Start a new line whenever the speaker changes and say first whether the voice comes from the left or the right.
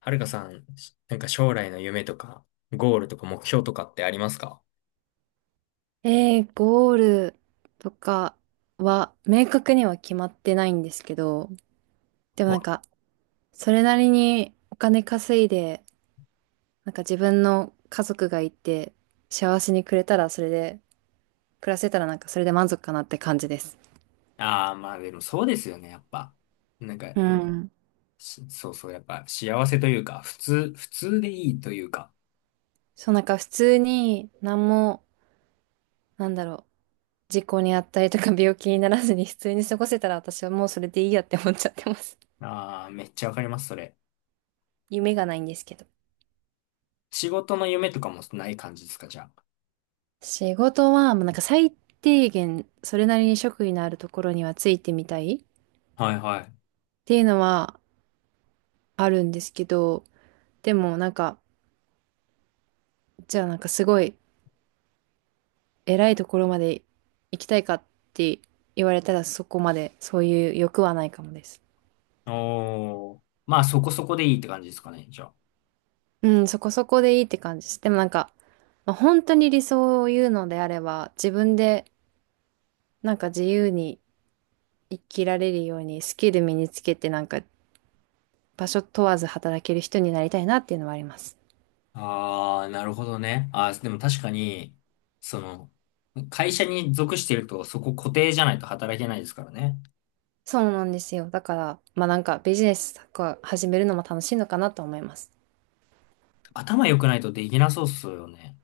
left: はるかさん、将来の夢とか、ゴールとか目標とかってありますか？
right: ゴールとかは明確には決まってないんですけど、でもなんか、それなりにお金稼いで、自分の家族がいて、幸せにくれたらそれで、暮らせたらそれで満足かなって感じです。
left: ああー、まあでもそうですよね、やっぱ。なんか、
right: うん。
left: そうそう、やっぱ幸せというか、普通、普通でいいというか。
right: そう普通に何も、なんだろう、事故にあったりとか病気にならずに普通に過ごせたら私はもうそれでいいやって思っちゃってます。
left: ああ、めっちゃわかります、それ。
right: 夢がないんですけど。
left: 仕事の夢とかもない感じですか、じゃ
right: 仕事は、まあ、最低限、それなりに職位のあるところにはついてみたいっ
left: あ。はいはい。
right: ていうのはあるんですけど、でもなんか、じゃあすごい偉いところまで行きたいかって言われたらそこまでそういう欲はないかもです。
left: おー。まあそこそこでいいって感じですかね、じゃあ。
right: うん、そこそこでいいって感じです。でもなんか、まあ、本当に理想を言うのであれば、自分で自由に生きられるようにスキル身につけて場所問わず働ける人になりたいなっていうのはあります。
left: ああ、なるほどね。ああ、でも確かに、その、会社に属してるとそこ固定じゃないと働けないですからね。
right: そうなんですよ。だから、まあビジネスとか始めるのも楽しいのかなと思います。
left: 頭良くないとできなそうっすよね。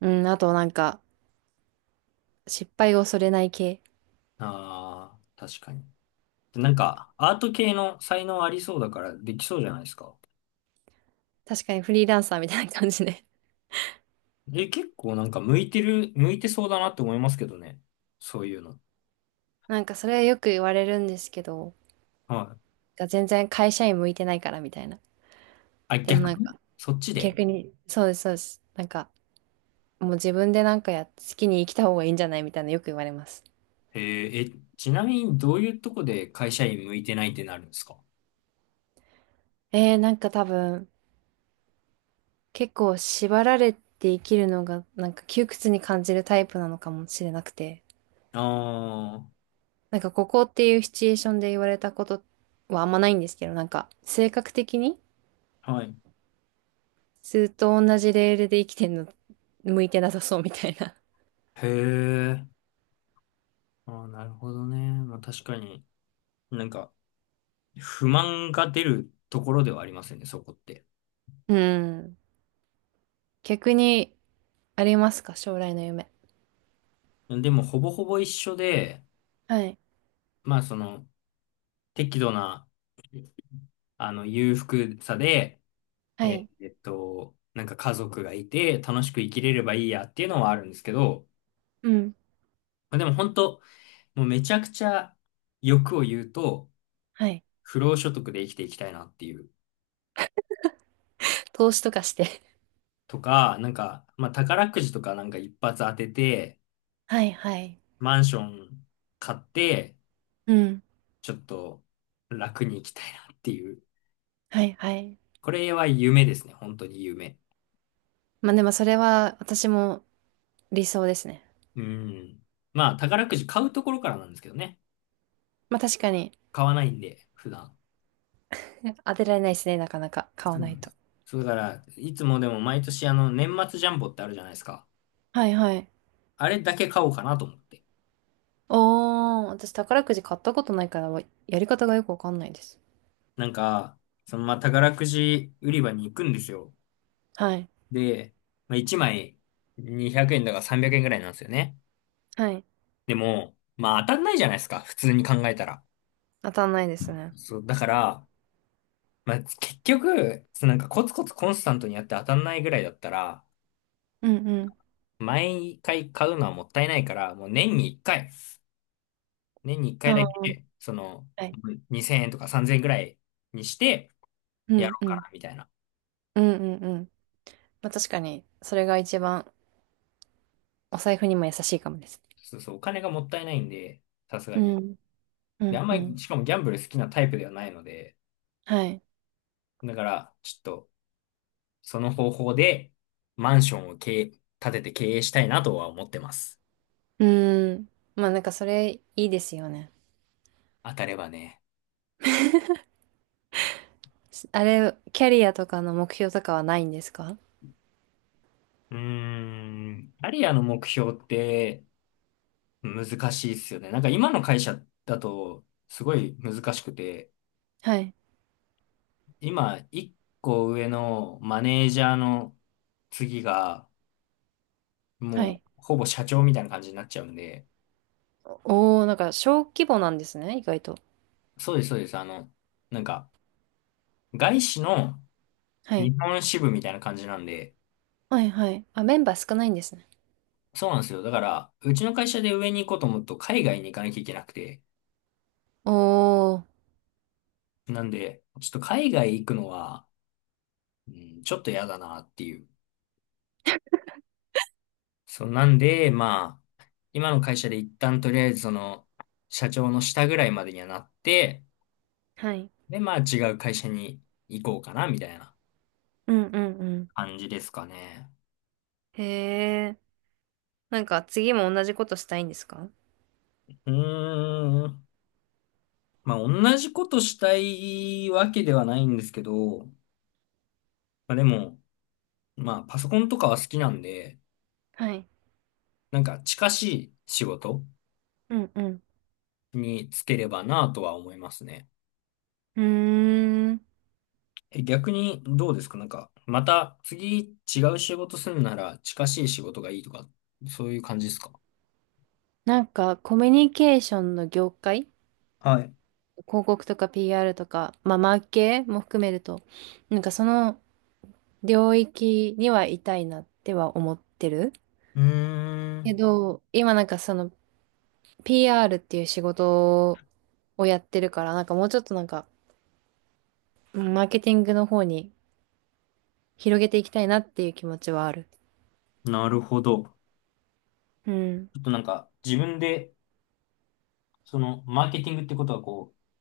right: うん、あと失敗を恐れない系。
left: ああ、確かに。アート系の才能ありそうだからできそうじゃないですか。
right: 確かにフリーランサーみたいな感じで。
left: え、結構向いてる、向いてそうだなって思いますけどね。そういうの。
right: それはよく言われるんですけど、
left: はい。
right: 全然会社員向いてないからみたいな。
left: あ、
right: でも
left: 逆
right: なん
left: に
right: か
left: そっちで。
right: 逆に、そうです、そうです。もう自分でなんかや、好きに生きた方がいいんじゃないみたいなよく言われます。
left: えーえ、ちなみにどういうとこで会社員向いてないってなるんですか？
right: 多分結構縛られて生きるのが窮屈に感じるタイプなのかもしれなくて。
left: あ
right: ここっていうシチュエーションで言われたことはあんまないんですけど、性格的に
left: あー、はい。
right: ずっと同じレールで生きてんの向いてなさそうみたいな。
left: へえ。あー、なるほどね。まあ確かに、なんか、不満が出るところではありますよね、そこって。
right: うん。逆にありますか将来の夢。
left: でも、ほぼほぼ一緒で、
right: はい。
left: まあ、その、適度な、あの、裕福さで、
right: はい。
left: 家族がいて、楽しく生きれればいいやっていうのはあるんですけど、
right: うん。
left: まあでも本当、もうめちゃくちゃ欲を言うと、
right: はい。
left: 不労所得で生きていきたいなっていう。
right: 投資とかして。
left: とか、まあ宝くじとか一発当てて、
right: はいはい。
left: マンション買って、
right: うん。
left: ちょっと楽に生きたいなっていう。
right: はいはい。
left: これは夢ですね、本当に夢。
right: まあでもそれは私も理想ですね。
left: うん。まあ、宝くじ買うところからなんですけどね。
right: まあ確かに。
left: 買わないんで、普段。
right: 当てられないですね、なかなか買わ
left: そう
right: な
left: な
right: い
left: んで
right: と。
left: す。そうだから、いつもでも毎年あの、年末ジャンボってあるじゃないですか。
right: はいはい。
left: あれだけ買おうかなと思って。
right: おー、私宝くじ買ったことないから、やり方がよくわかんないです。
left: なんか、そのまあ、宝くじ売り場に行くんですよ。
right: はい。
left: で、まあ、1枚200円だから300円ぐらいなんですよね。
right: はい。
left: でも、まあ当たんないじゃないですか。普通に考えたら。
right: 当たんないですね。
left: そう、だから、まあ結局、そのコツコツコンスタントにやって当たんないぐらいだったら、
right: うんうん。
left: 毎回買うのはもったいないから、もう年に1回、年に1回
right: あ
left: だ
right: ー、
left: け、その、
right: はい。
left: 2000円とか3000円ぐらいにして
right: う
left: や
right: ん
left: ろう
right: う
left: か
right: ん。
left: な、みたいな。
right: うんうんうん。まあ確かに、それが一番お財布にも優しいかもです。
left: そうそう、お金がもったいないんで、さすが
right: う
left: に。
right: ん。う
left: で、あ
right: ん
left: んま
right: う
left: り、
right: ん。
left: しかもギャンブル好きなタイプではないので、
right: はい。
left: だから、ちょっと、その方法で、マンションを経営、建てて経営したいなとは思ってます。
right: うーん。まあそれいいですよね。
left: 当たればね。
right: あれ、キャリアとかの目標とかはないんですか？
left: うーん、アリアの目標って、難しいっすよね。なんか今の会社だとすごい難しくて、
right: はい。
left: 今一個上のマネージャーの次が
right: は
left: もう
right: い。
left: ほぼ社長みたいな感じになっちゃうんで、
right: おお、なんか小規模なんですね、意外と。
left: そうです、そうです。あの、なんか外資の
right: はい。
left: 日本支部みたいな感じなんで、
right: はいはい。あ、メンバー少ないんですね。
left: そうなんですよ。だから、うちの会社で上に行こうと思うと海外に行かなきゃいけなくて、
right: お、
left: なんで、ちょっと海外行くのは、うん、ちょっと嫌だなっていう。そう、なんで、まあ、今の会社で一旦とりあえずその、社長の下ぐらいまでにはなって、
right: はい。
left: で、まあ違う会社に行こうかな、みたいな
right: うんうんうん。
left: 感じですかね。
right: へえ。なんか次も同じことしたいんですか？
left: うーん。まあ同じことしたいわけではないんですけど、あでも、まあパソコンとかは好きなんで、
right: はい。
left: なんか近しい仕事
right: うんうん。
left: に就ければなとは思いますね。
right: うーん。
left: え、逆にどうですかなんか、また次違う仕事するなら近しい仕事がいいとか、そういう感じですか？
right: なんか、コミュニケーションの業界、
left: はい。
right: 広告とか PR とか、まあ、マーケも含めると、その領域にはいたいなっては思ってる。
left: うー
right: け
left: ん。
right: ど、今その PR っていう仕事をやってるから、もうちょっとうんマーケティングの方に広げていきたいなっていう気持ちはある。
left: なるほど。ち
right: うん。
left: ょっとなんか自分で、そのマーケティングってことはこう、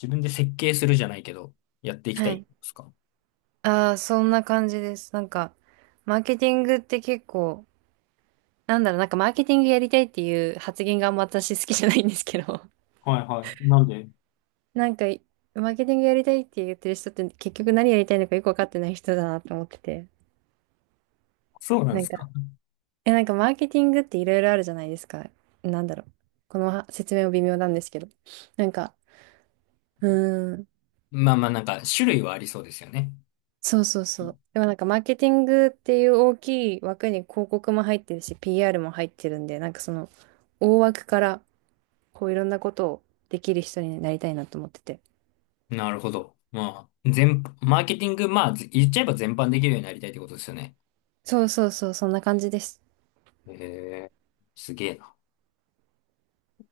left: 自分で設計するじゃないけど、やっていきた
right: は
left: いで
right: い。
left: すか？
right: ああ、そんな感じです。なんか、マーケティングって結構、マーケティングやりたいっていう発言があんま私好きじゃないんですけど、
left: はいはい。なんで、
right: なんか、マーケティングやりたいって言ってる人って結局何やりたいのかよくわかってない人だなと思ってて。
left: そうなん
right: な
left: で
right: ん
left: す
right: か、
left: か？
right: え、なんかマーケティングっていろいろあるじゃないですか。なんだろう。このは説明も微妙なんですけど。なんか、うーん、
left: まあまあなんか種類はありそうですよね。
right: そうそうそう。でもマーケティングっていう大きい枠に広告も入ってるし、PR も入ってるんで、大枠から、こういろんなことをできる人になりたいなと思ってて。
left: なるほど。まあ、全、マーケティング、まあ、言っちゃえば全般できるようになりたいってことですよね。
right: そうそうそう、そんな感じです。
left: へえ、すげえな。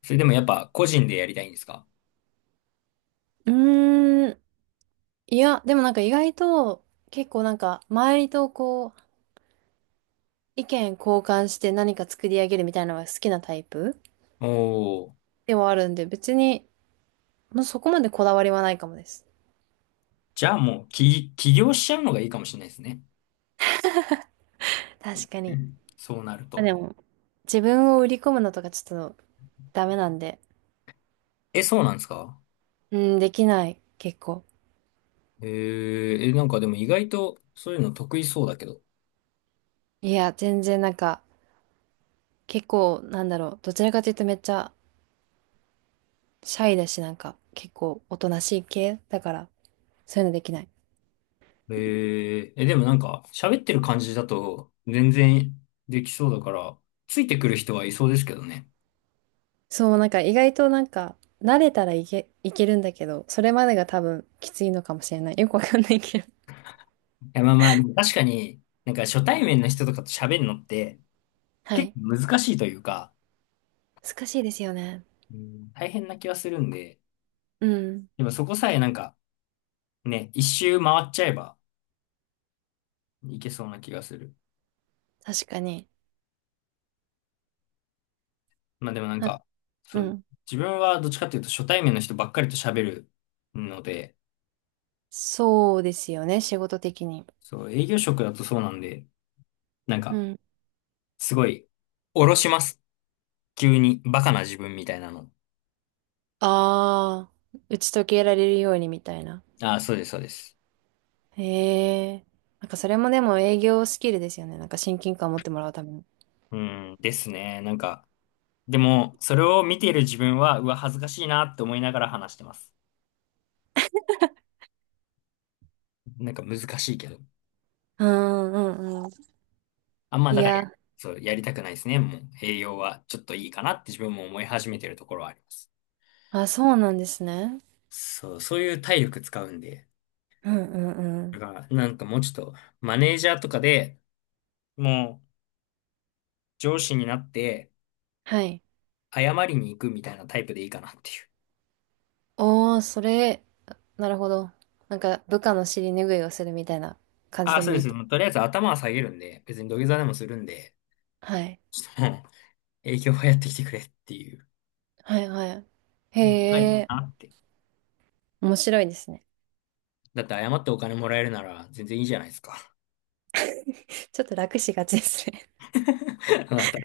left: それでもやっぱ個人でやりたいんですか？
right: うーん、いや、でも意外と結構周りとこう意見交換して何か作り上げるみたいなのが好きなタイプ
left: おー。
right: ではあるんで別にもうそこまでこだわりはないかもです。
left: じゃあもう起業しちゃうのがいいかもしれないですね。
right: 確かに。
left: そうなる
right: まあ
left: と。
right: でも自分を売り込むのとかちょっとダメなんで、
left: え、そうなんですか？
right: うん、できない、結構。
left: えー、え、なんかでも意外とそういうの得意そうだけど。
right: いや、全然結構どちらかというとめっちゃシャイだし、結構おとなしい系だから、そういうのできない。
left: えー、え、でもなんか喋ってる感じだと全然できそうだから、ついてくる人はいそうですけどね。
right: そう、意外と慣れたらいけるんだけど、それまでが多分きついのかもしれない。よくわかんないけど。
left: いや、まあまあ、でも確かになんか初対面の人とかと喋るのって
right: は
left: 結
right: い。
left: 構難しいというか、
right: 難しいですよね。
left: うん、大変な気はするんで、
right: うん。
left: でもそこさえなんかね、一周回っちゃえば、いけそうな気がする。
right: 確かに。
left: まあでもなん
right: は、
left: か、そ
right: う
left: う、
right: ん。
left: 自分はどっちかっていうと初対面の人ばっかりと喋るので、
right: そうですよね、仕事的に。
left: そう、営業職だとそうなんで、なん
right: う
left: か、
right: ん。
left: すごい、おろします。急に、バカな自分みたいなの。
right: ああ、打ち解けられるようにみたいな。
left: ああ、そうです、そうです。
right: へえ。それもでも営業スキルですよね。なんか親近感持ってもらうために。
left: うん、ですね。でも、それを見ている自分は、うわ、恥ずかしいなって思いながら話してます。なんか難しいけど。
right: うんうんうん。
left: あんま、
right: い
left: だから、
right: や、
left: そう、やりたくないですね。もう、栄養はちょっといいかなって自分も思い始めてるところはあります。
right: あ、そうなんですね。
left: そう、そういう体力使うんで、
right: うんうんう
left: だ
right: ん。
left: から、なんかもうちょっと、マネージャーとかでもう上司になって
right: はい。
left: 謝りに行くみたいなタイプでいいかなっていう。
right: おー、それ、なるほど。なんか、部下の尻拭いをするみたいな感じで
left: あそ
right: も
left: う
right: い
left: で
right: いっ
left: す。
right: て。
left: もうとりあえず頭は下げるんで、別に土下座でもするんで、
right: はい。
left: ちょっともう営業はやってきてくれっていう。
right: はいはい。へ
left: うんがいい
right: え、
left: なって。
right: 面白いですね。
left: だって謝ってお金もらえるなら全然いいじゃないですか。
right: ちょっと楽しがちですね
left: あなた